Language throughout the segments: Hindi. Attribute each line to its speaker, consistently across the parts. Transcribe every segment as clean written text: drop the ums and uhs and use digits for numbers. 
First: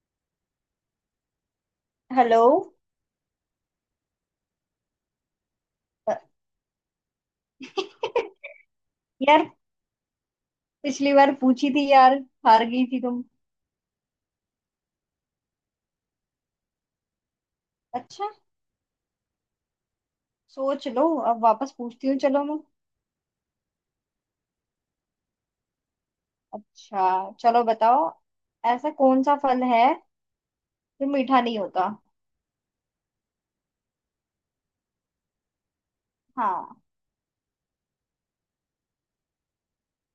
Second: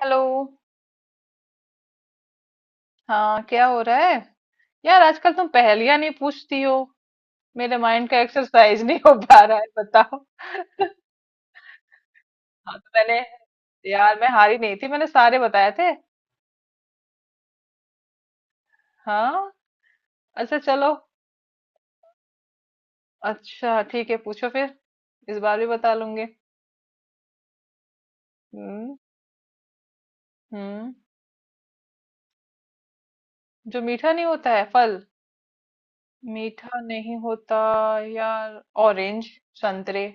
Speaker 1: हेलो।
Speaker 2: हेलो।
Speaker 1: हाँ, क्या हो रहा है? यार, आजकल तुम पहेलियां नहीं पूछती हो। मेरे माइंड का एक्सरसाइज नहीं हो पा
Speaker 2: यार,
Speaker 1: रहा है, बताओ।
Speaker 2: पिछली बार पूछी थी यार। हार
Speaker 1: हाँ
Speaker 2: गई
Speaker 1: तो
Speaker 2: थी
Speaker 1: मैंने,
Speaker 2: तुम।
Speaker 1: यार मैं हारी नहीं थी, मैंने सारे बताए थे।
Speaker 2: अच्छा,
Speaker 1: हाँ। अच्छा
Speaker 2: सोच
Speaker 1: चलो।
Speaker 2: लो, अब वापस पूछती हूँ, चलो मैं।
Speaker 1: अच्छा ठीक है, पूछो फिर। इस बार भी बता लूंगी।
Speaker 2: अच्छा चलो बताओ, ऐसा
Speaker 1: हम्म।
Speaker 2: कौन सा फल है
Speaker 1: हम्म।
Speaker 2: जो मीठा नहीं होता।
Speaker 1: जो मीठा नहीं होता है फल।
Speaker 2: हाँ।
Speaker 1: मीठा नहीं होता। यार, ऑरेंज। संतरे।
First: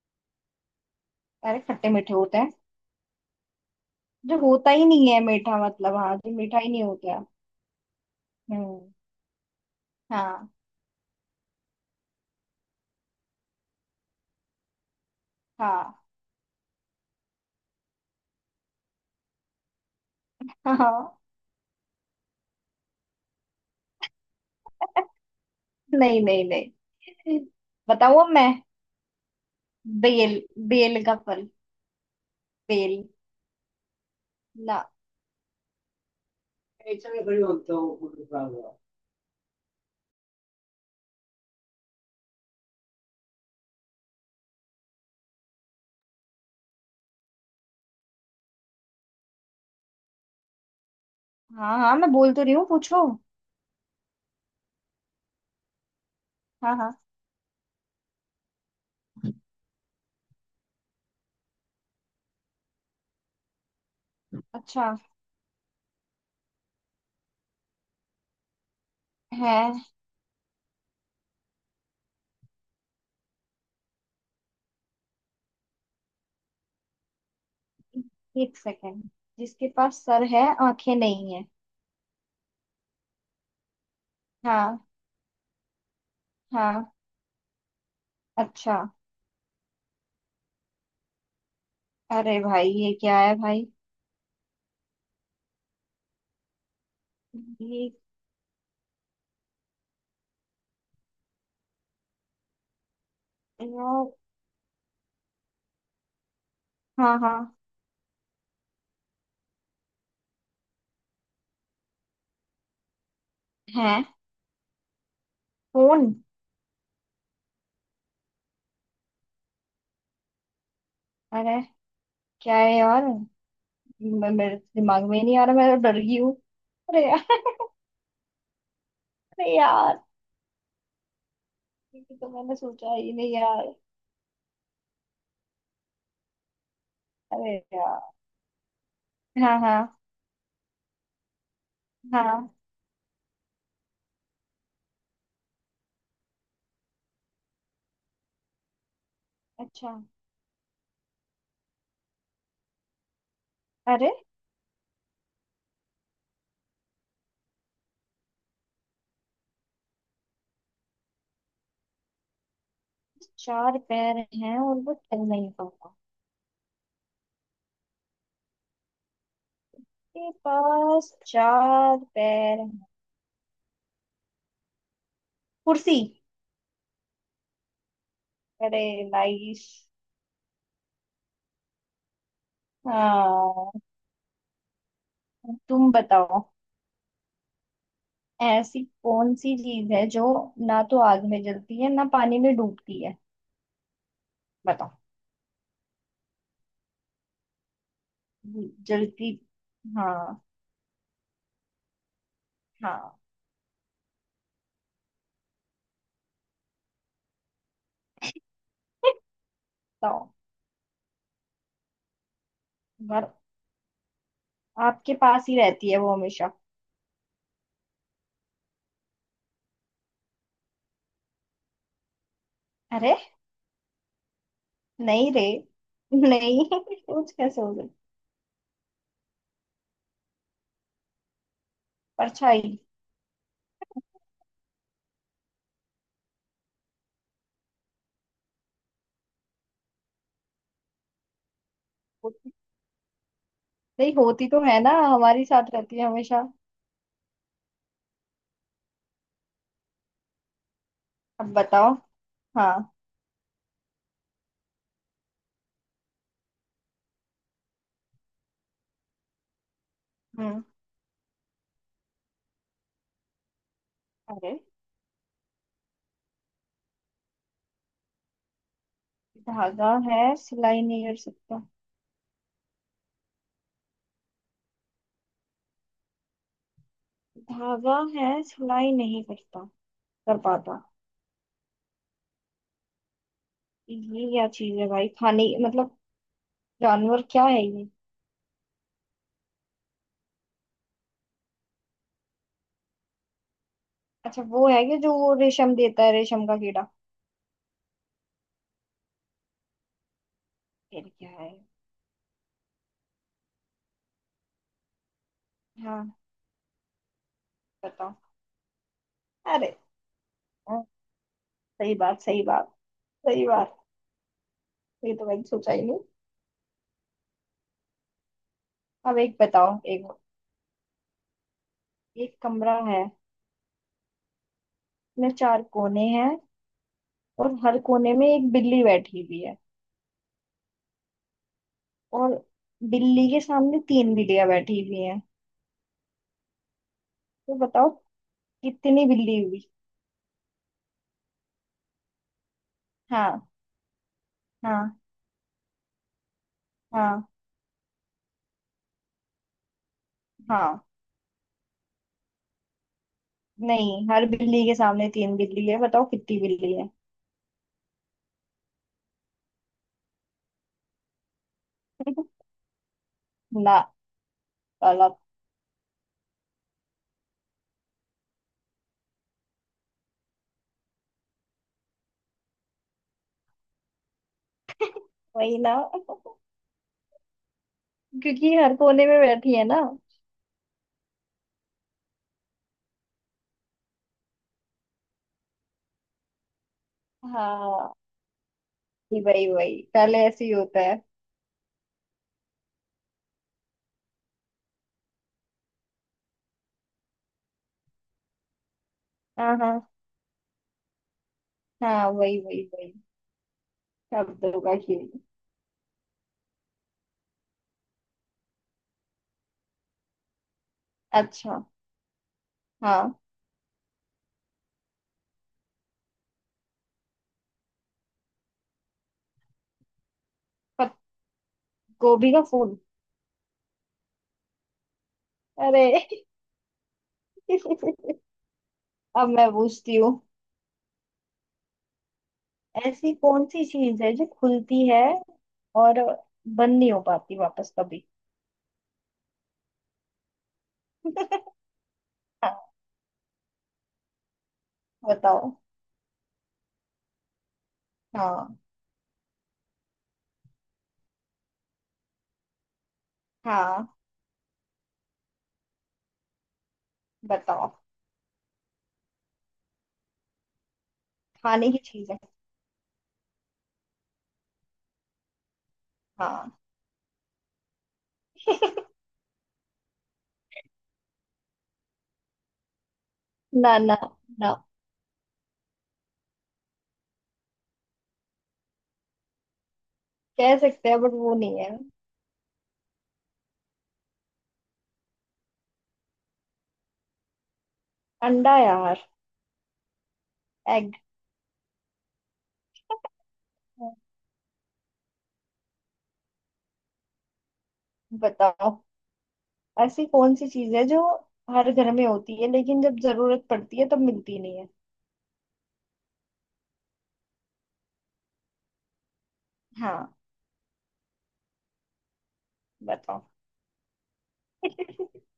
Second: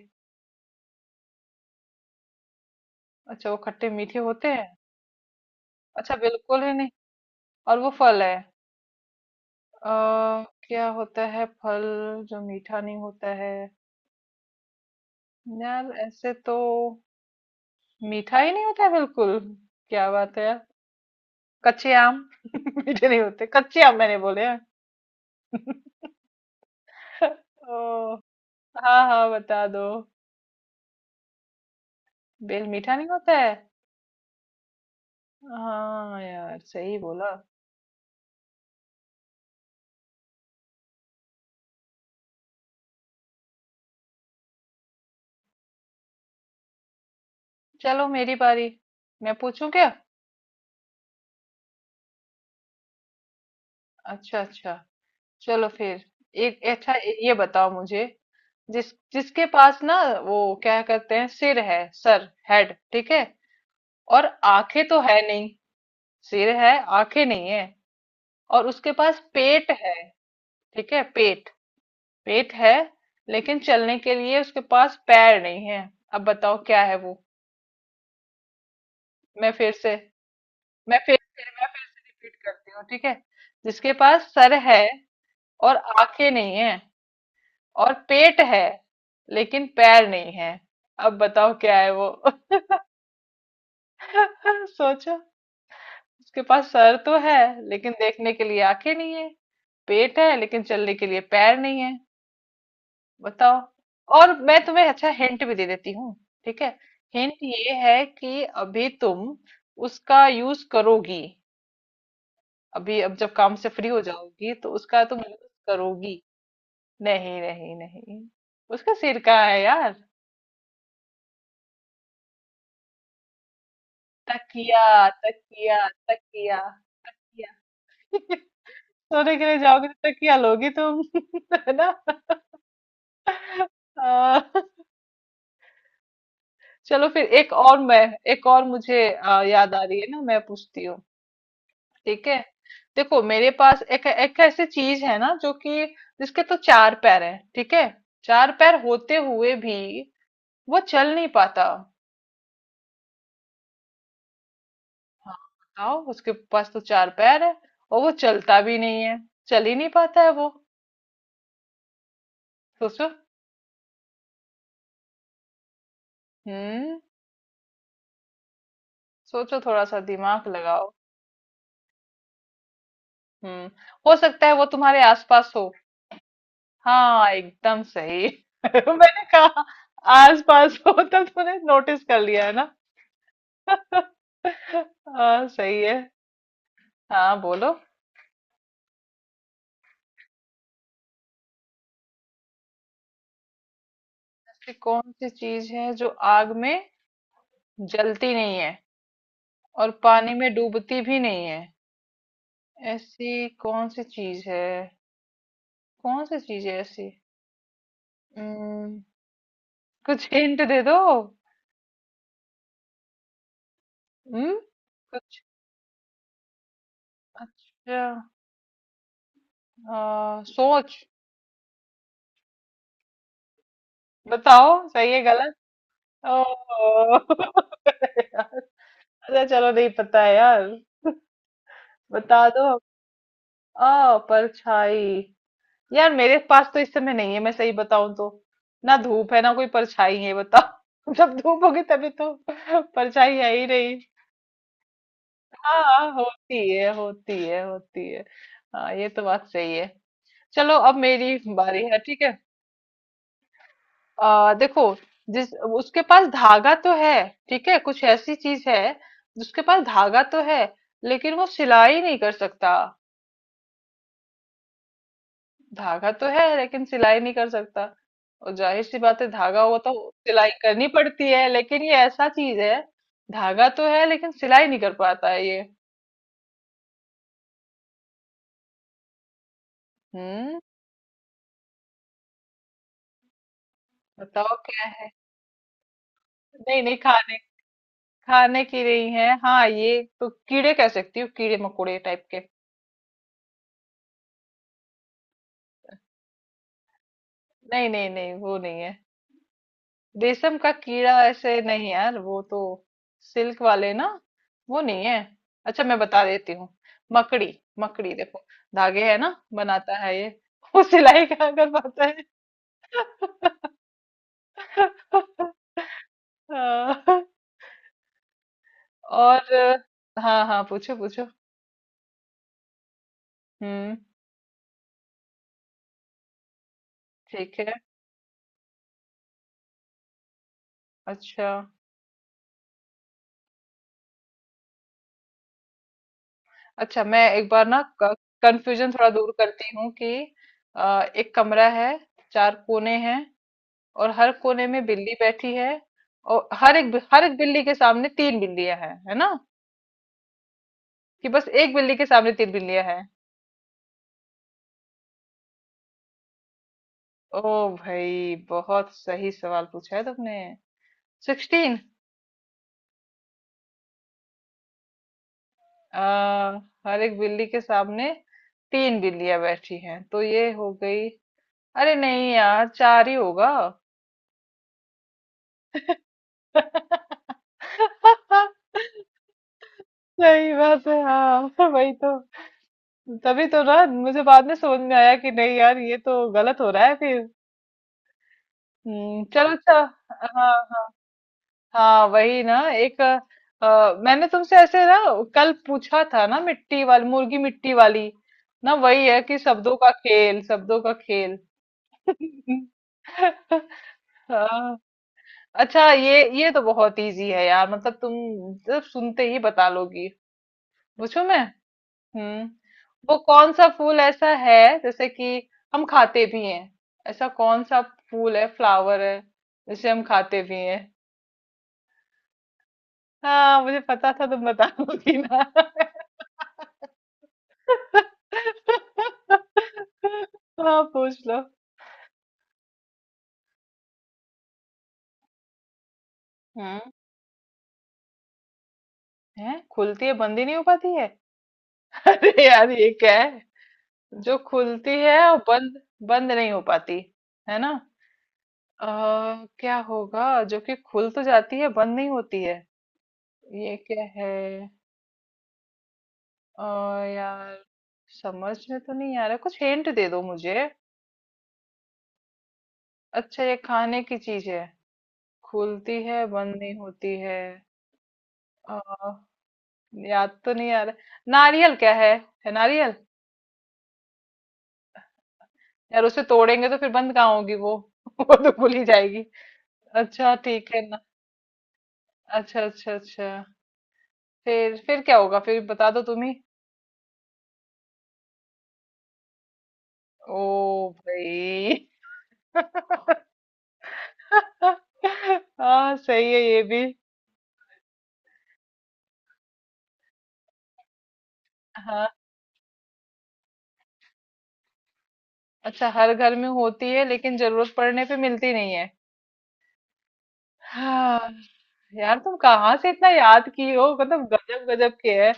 Speaker 2: अरे खट्टे मीठे होते हैं।
Speaker 1: अच्छा, वो खट्टे मीठे
Speaker 2: जो
Speaker 1: होते हैं।
Speaker 2: होता ही नहीं है मीठा, मतलब
Speaker 1: अच्छा,
Speaker 2: हाँ, जो मीठा
Speaker 1: बिल्कुल
Speaker 2: ही
Speaker 1: ही
Speaker 2: नहीं
Speaker 1: नहीं।
Speaker 2: होता है।
Speaker 1: और वो फल है।
Speaker 2: हम्म।
Speaker 1: अ,
Speaker 2: हाँ।
Speaker 1: क्या होता है फल जो मीठा नहीं होता है? यार
Speaker 2: हाँ
Speaker 1: ऐसे तो मीठा ही नहीं होता है बिल्कुल। क्या बात है यार।
Speaker 2: हाँ।
Speaker 1: कच्चे आम। मीठे नहीं होते, कच्चे आम मैंने बोले हैं।
Speaker 2: नहीं नहीं नहीं।
Speaker 1: ओ,
Speaker 2: बताओ, अब मैं
Speaker 1: हाँ हाँ बता दो।
Speaker 2: बेल, बेल का फल,
Speaker 1: बेल मीठा
Speaker 2: बेल
Speaker 1: नहीं होता है।
Speaker 2: ना।
Speaker 1: हाँ यार, सही बोला। चलो मेरी बारी। मैं पूछूं क्या?
Speaker 2: हाँ हाँ, मैं बोल तो रही हूँ, पूछो।
Speaker 1: अच्छा अच्छा। चलो फिर। एक
Speaker 2: हाँ हाँ।
Speaker 1: अच्छा। ये बताओ मुझे। जिसके पास ना, वो क्या कहते हैं, सिर है, सर, हेड, ठीक है। और आंखें
Speaker 2: अच्छा।
Speaker 1: तो है नहीं। सिर है, आंखें नहीं है, और उसके पास
Speaker 2: है।
Speaker 1: पेट है। ठीक है, पेट। पेट है, लेकिन चलने के लिए उसके पास पैर नहीं है। अब बताओ क्या है वो।
Speaker 2: एक सेकेंड।
Speaker 1: मैं
Speaker 2: जिसके
Speaker 1: फिर से
Speaker 2: पास सर है, आंखें
Speaker 1: मैं फिर
Speaker 2: नहीं
Speaker 1: से
Speaker 2: है।
Speaker 1: मैं फिर से रिपीट करती हूँ, ठीक है। जिसके पास सर है,
Speaker 2: हाँ।
Speaker 1: और आंखें नहीं है,
Speaker 2: हाँ।
Speaker 1: और पेट है,
Speaker 2: अच्छा।
Speaker 1: लेकिन पैर नहीं है। अब बताओ क्या है वो।
Speaker 2: अरे भाई ये क्या है भाई।
Speaker 1: सोचो। उसके पास सर तो है,
Speaker 2: ये,
Speaker 1: लेकिन देखने के लिए आंखें नहीं है। पेट है, लेकिन चलने के लिए पैर नहीं है। बताओ।
Speaker 2: यार।
Speaker 1: और मैं तुम्हें अच्छा हिंट भी दे देती हूँ, ठीक है।
Speaker 2: हाँ
Speaker 1: हिंट
Speaker 2: हाँ।
Speaker 1: ये है कि अभी तुम उसका यूज करोगी। अभी अब जब काम से फ्री हो
Speaker 2: है।
Speaker 1: जाओगी तो उसका तुम यूज
Speaker 2: फोन।
Speaker 1: करोगी। नहीं नहीं नहीं, उसका सिरका है यार।
Speaker 2: अरे क्या है यार। मेरे
Speaker 1: तकिया,
Speaker 2: दिमाग में ही नहीं आ रहा, मैं तो
Speaker 1: तकिया,
Speaker 2: डर गई हूँ।
Speaker 1: तकिया,
Speaker 2: अरे यार
Speaker 1: या। सोने के
Speaker 2: अरे
Speaker 1: लिए जाओगी
Speaker 2: यार
Speaker 1: तो तकिया लोगी तुम। है ना।
Speaker 2: ये तो मैंने सोचा ही नहीं यार।
Speaker 1: आ, चलो फिर एक
Speaker 2: अरे
Speaker 1: और
Speaker 2: यार।
Speaker 1: मैं। एक और मुझे
Speaker 2: हाँ
Speaker 1: याद
Speaker 2: हाँ।
Speaker 1: आ रही है ना, मैं पूछती हूँ। ठीक है।
Speaker 2: हाँ।
Speaker 1: देखो, मेरे पास एक एक ऐसी चीज है ना जो कि, जिसके तो चार पैर हैं, ठीक है। चार पैर होते हुए भी
Speaker 2: अच्छा।
Speaker 1: वो चल नहीं पाता।
Speaker 2: अरे।
Speaker 1: हाँ बताओ। उसके पास तो चार पैर है, और वो चलता भी नहीं है। चल ही नहीं पाता है वो। सोचो।
Speaker 2: चार पैर हैं और वो चल नहीं पाता।
Speaker 1: हम्म। सोचो थोड़ा सा
Speaker 2: के
Speaker 1: दिमाग लगाओ।
Speaker 2: पास चार पैर हैं।
Speaker 1: हम्म। हो सकता है वो तुम्हारे आसपास हो।
Speaker 2: कुर्सी।
Speaker 1: हाँ एकदम सही।
Speaker 2: अरे
Speaker 1: मैंने
Speaker 2: लाइश।
Speaker 1: कहा, आसपास हो तब तो तुमने नोटिस कर लिया है ना।
Speaker 2: हाँ,
Speaker 1: हाँ सही
Speaker 2: तुम
Speaker 1: है।
Speaker 2: बताओ।
Speaker 1: हाँ बोलो।
Speaker 2: ऐसी कौन सी चीज है जो ना तो आग में जलती है ना पानी में डूबती है।
Speaker 1: ऐसी
Speaker 2: बताओ।
Speaker 1: कौन सी चीज है जो आग में जलती नहीं है
Speaker 2: जलती।
Speaker 1: और पानी
Speaker 2: हाँ।
Speaker 1: में डूबती भी नहीं है?
Speaker 2: हाँ।
Speaker 1: ऐसी कौन सी चीज है? कौन सी चीज है ऐसी? हम्म। कुछ
Speaker 2: बताओ।
Speaker 1: हिंट दे दो।
Speaker 2: पर
Speaker 1: हम्म।
Speaker 2: आपके
Speaker 1: कुछ,
Speaker 2: पास ही रहती है वो हमेशा।
Speaker 1: अच्छा। सोच।
Speaker 2: अरे।
Speaker 1: बताओ सही है
Speaker 2: नहीं रे।
Speaker 1: गलत। ओ।
Speaker 2: नहीं कुछ कैसे हो गई।
Speaker 1: अच्छा चलो, नहीं पता है यार। बता दो।
Speaker 2: परछाई।
Speaker 1: आ परछाई। यार मेरे पास तो इस समय नहीं है, मैं सही बताऊं तो। ना धूप है ना कोई परछाई है, बताओ। जब धूप होगी तभी तो, परछाई है ही नहीं।
Speaker 2: नहीं होती तो है ना, हमारे साथ रहती है
Speaker 1: हाँ
Speaker 2: हमेशा।
Speaker 1: होती है होती है होती है। हाँ, ये तो बात सही है। चलो अब मेरी
Speaker 2: अब
Speaker 1: बारी
Speaker 2: बताओ।
Speaker 1: है, ठीक है।
Speaker 2: हाँ।
Speaker 1: देखो। जिस उसके पास धागा तो है, ठीक है, कुछ ऐसी चीज है। उसके पास धागा तो
Speaker 2: हम्म।
Speaker 1: है, लेकिन वो सिलाई नहीं कर सकता।
Speaker 2: अरे,
Speaker 1: धागा तो है लेकिन सिलाई नहीं कर सकता। और जाहिर सी बात है, धागा वो
Speaker 2: धागा
Speaker 1: तो
Speaker 2: है
Speaker 1: सिलाई
Speaker 2: सिलाई
Speaker 1: करनी
Speaker 2: नहीं कर
Speaker 1: पड़ती है,
Speaker 2: सकता।
Speaker 1: लेकिन ये ऐसा चीज है। धागा तो है लेकिन सिलाई नहीं कर पाता है ये।
Speaker 2: धागा है सिलाई नहीं करता, कर
Speaker 1: हम्म।
Speaker 2: पाता। ये क्या
Speaker 1: बताओ
Speaker 2: चीज
Speaker 1: क्या
Speaker 2: है भाई,
Speaker 1: है।
Speaker 2: खाने, मतलब
Speaker 1: नहीं नहीं
Speaker 2: जानवर
Speaker 1: खाने।
Speaker 2: क्या है ये।
Speaker 1: खाने की नहीं है। हाँ ये तो कीड़े कह सकती हूँ, कीड़े मकोड़े टाइप के।
Speaker 2: अच्छा, वो है कि जो वो रेशम देता है, रेशम का कीड़ा।
Speaker 1: नहीं नहीं नहीं, वो नहीं है। रेशम का
Speaker 2: फिर
Speaker 1: कीड़ा
Speaker 2: क्या है।
Speaker 1: ऐसे नहीं यार, वो तो सिल्क वाले ना। वो नहीं है। अच्छा मैं
Speaker 2: हाँ।
Speaker 1: बता देती हूँ। मकड़ी। मकड़ी
Speaker 2: बताओ।
Speaker 1: देखो, धागे है ना
Speaker 2: अरे।
Speaker 1: बनाता है ये।
Speaker 2: हाँ,
Speaker 1: वो सिलाई कहाँ कर
Speaker 2: सही
Speaker 1: पाता है।
Speaker 2: बात, सही बात, सही बात। ये तो मैंने सोचा ही नहीं।
Speaker 1: हाँ।
Speaker 2: अब एक
Speaker 1: और
Speaker 2: बताओ, एक।
Speaker 1: हाँ हाँ पूछो पूछो।
Speaker 2: एक कमरा है,
Speaker 1: हम्म।
Speaker 2: इसमें चार कोने हैं, और
Speaker 1: ठीक है।
Speaker 2: हर कोने में एक बिल्ली बैठी हुई है।
Speaker 1: अच्छा
Speaker 2: और बिल्ली के सामने तीन बिल्लियां बैठी हुई हैं।
Speaker 1: अच्छा। मैं एक
Speaker 2: तो
Speaker 1: बार ना
Speaker 2: बताओ
Speaker 1: कंफ्यूजन
Speaker 2: कितनी
Speaker 1: थोड़ा दूर
Speaker 2: बिल्ली हुई।
Speaker 1: करती हूँ कि, एक कमरा है, चार कोने हैं,
Speaker 2: हाँ।
Speaker 1: और हर कोने में
Speaker 2: हाँ।
Speaker 1: बिल्ली बैठी है, और हर एक
Speaker 2: हाँ।
Speaker 1: हर एक बिल्ली के सामने तीन बिल्लियां हैं, है ना?
Speaker 2: हाँ।
Speaker 1: कि बस एक बिल्ली के सामने तीन बिल्लियां हैं?
Speaker 2: नहीं, हर बिल्ली के सामने तीन बिल्ली है, बताओ कितनी बिल्ली है।
Speaker 1: ओ भाई, बहुत सही सवाल पूछा है तुमने। 16।
Speaker 2: ना, गलत।
Speaker 1: आ, हर एक बिल्ली के सामने तीन बिल्लियां बैठी हैं, तो ये हो गई। अरे नहीं यार, चार ही होगा।
Speaker 2: वही ना क्योंकि हर कोने में बैठी है ना।
Speaker 1: सही बात है, हाँ वही तो। तभी तो ना, मुझे बाद में समझ में आया कि नहीं यार, ये तो गलत हो रहा है फिर।
Speaker 2: हाँ। जी, वही
Speaker 1: चलो अच्छा।
Speaker 2: वही, पहले ऐसे ही
Speaker 1: हाँ,
Speaker 2: होता
Speaker 1: हाँ,
Speaker 2: है।
Speaker 1: हाँ, वही ना एक मैंने तुमसे ऐसे ना कल पूछा था ना, मिट्टी वाली मुर्गी, मिट्टी वाली ना वही है कि,
Speaker 2: हाँ। हाँ
Speaker 1: शब्दों का खेल, शब्दों का खेल।
Speaker 2: हाँ, वही वही वही। शब्दों का
Speaker 1: हाँ।
Speaker 2: खेल।
Speaker 1: अच्छा, ये तो बहुत इजी है यार, मतलब तुम सिर्फ सुनते ही बता लोगी। पूछू मैं?
Speaker 2: अच्छा।
Speaker 1: हम्म। वो
Speaker 2: हाँ।
Speaker 1: कौन सा फूल ऐसा है जैसे कि हम खाते भी हैं? ऐसा कौन सा फूल है, फ्लावर है, जिसे हम खाते भी।
Speaker 2: पत, गोभी का फूल।
Speaker 1: हाँ, मुझे पता था तुम बताओगी ना।
Speaker 2: अरे अब मैं पूछती हूँ,
Speaker 1: हाँ पूछ लो।
Speaker 2: ऐसी कौन सी चीज है जो खुलती है और बंद
Speaker 1: हम्म।
Speaker 2: नहीं हो पाती वापस कभी।
Speaker 1: है, खुलती है बंद ही नहीं हो पाती है। अरे
Speaker 2: हाँ,
Speaker 1: यार ये क्या है? जो खुलती है और
Speaker 2: बताओ।
Speaker 1: बंद, बंद नहीं हो पाती, है ना?
Speaker 2: हाँ
Speaker 1: अ, क्या होगा जो कि खुल तो जाती है बंद नहीं होती है? ये
Speaker 2: हाँ।
Speaker 1: क्या है? अ, यार,
Speaker 2: बताओ।
Speaker 1: समझ में तो नहीं आ रहा, कुछ हिंट दे दो मुझे।
Speaker 2: खाने की चीज है।
Speaker 1: अच्छा ये खाने की चीज है। खुलती है
Speaker 2: हाँ।
Speaker 1: बंद नहीं होती। है। याद तो नहीं आ रहा। नारियल क्या है? है नारियल।
Speaker 2: ना ना ना।
Speaker 1: यार उसे तोड़ेंगे तो फिर बंद कहाँ होगी वो। वो तो भूल ही जाएगी। अच्छा
Speaker 2: कह
Speaker 1: ठीक है
Speaker 2: सकते हैं,
Speaker 1: ना।
Speaker 2: बट वो नहीं है।
Speaker 1: अच्छा अच्छा अच्छा। फिर क्या होगा, फिर बता दो तुम ही।
Speaker 2: अंडा यार,
Speaker 1: ओ
Speaker 2: एग।
Speaker 1: भाई। हाँ सही है ये भी।
Speaker 2: बताओ, ऐसी कौन सी चीज है जो हर घर में
Speaker 1: हाँ।
Speaker 2: होती है, लेकिन जब जरूरत पड़ती है तब मिलती नहीं है।
Speaker 1: अच्छा, हर घर में होती है लेकिन जरूरत पड़ने पे मिलती नहीं है।
Speaker 2: हाँ।
Speaker 1: हाँ। यार तुम कहाँ से इतना
Speaker 2: बताओ।
Speaker 1: याद की हो, मतलब गजब गजब के है।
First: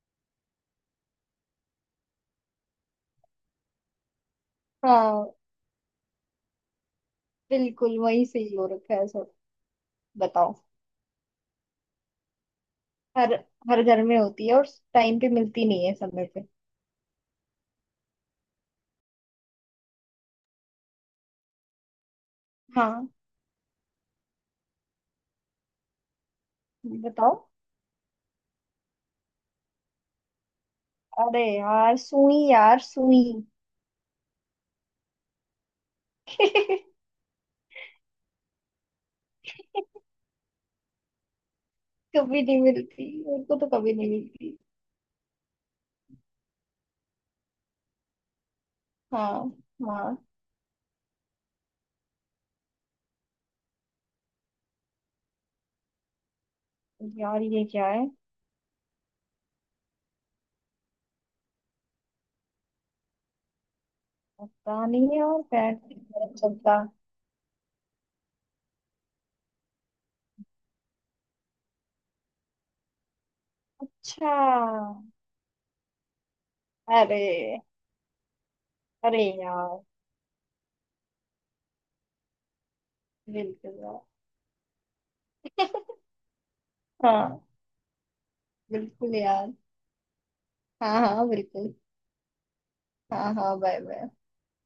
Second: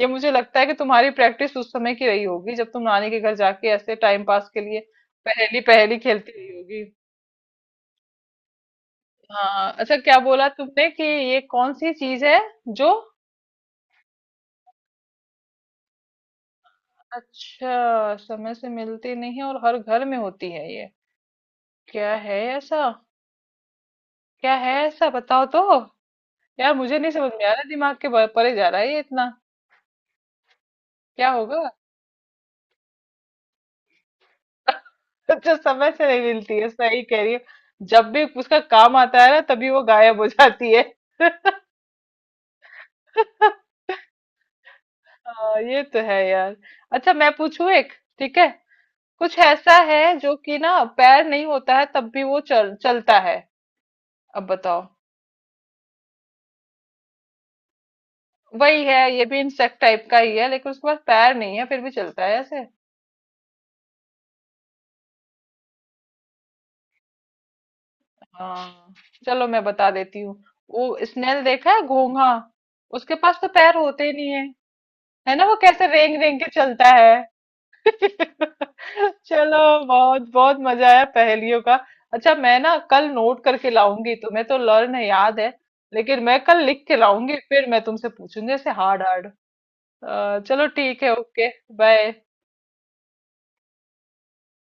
Speaker 1: ये मुझे लगता है कि तुम्हारी प्रैक्टिस उस समय की रही होगी जब तुम नानी के घर जाके ऐसे टाइम पास के लिए
Speaker 2: हाँ।
Speaker 1: पहेली पहेली खेलती रही होगी।
Speaker 2: बिल्कुल वही सही हो रखा है सब।
Speaker 1: हाँ अच्छा, क्या बोला
Speaker 2: बताओ।
Speaker 1: तुमने कि ये कौन सी चीज है जो।
Speaker 2: हर, हर घर में होती है और टाइम पे मिलती नहीं है, समय पे।
Speaker 1: अच्छा, समय से मिलती नहीं है और हर घर में होती है ये। क्या है ऐसा?
Speaker 2: हाँ।
Speaker 1: क्या है ऐसा बताओ तो। यार मुझे नहीं समझ
Speaker 2: बताओ।
Speaker 1: में आ रहा, दिमाग के परे जा रहा है ये इतना। क्या
Speaker 2: अरे
Speaker 1: होगा?
Speaker 2: यार सुई यार, सुई।
Speaker 1: अच्छा, समय से नहीं मिलती है, सही कह रही हो। जब भी उसका काम आता है ना, तभी वो गायब हो जाती है।
Speaker 2: कभी नहीं मिलती मेरे को, तो कभी नहीं मिलती।
Speaker 1: हाँ, ये तो है यार। अच्छा मैं पूछूं एक, ठीक है। कुछ
Speaker 2: हाँ।
Speaker 1: ऐसा है
Speaker 2: हाँ
Speaker 1: जो कि ना पैर नहीं होता है तब भी वो चल चलता है। अब बताओ।
Speaker 2: यार, ये क्या है।
Speaker 1: वही है ये भी, इंसेक्ट टाइप का ही है, लेकिन उसके पास पैर नहीं है फिर भी चलता है ऐसे।
Speaker 2: पता नहीं यार, पैर नहीं चलता।
Speaker 1: हाँ। चलो मैं बता देती हूँ। वो स्नेल देखा है, घोंघा? उसके पास तो पैर होते ही नहीं
Speaker 2: अच्छा।
Speaker 1: है, है ना। वो कैसे रेंग रेंग के चलता है।
Speaker 2: अरे। अरे यार।
Speaker 1: चलो। बहुत बहुत मजा आया पहेलियों का। अच्छा, मैं ना कल नोट करके
Speaker 2: बिल्कुल यार।
Speaker 1: लाऊंगी, तुम्हें तो लर्न है, याद है। लेकिन मैं कल लिख के लाऊंगी
Speaker 2: हाँ,
Speaker 1: फिर मैं तुमसे पूछूंगी ऐसे हार्ड
Speaker 2: बिल्कुल
Speaker 1: हार्ड।
Speaker 2: यार।
Speaker 1: चलो
Speaker 2: हाँ
Speaker 1: ठीक है,
Speaker 2: हाँ,
Speaker 1: ओके।
Speaker 2: बिल्कुल।
Speaker 1: बाय।
Speaker 2: हाँ हाँ, बाय बाय।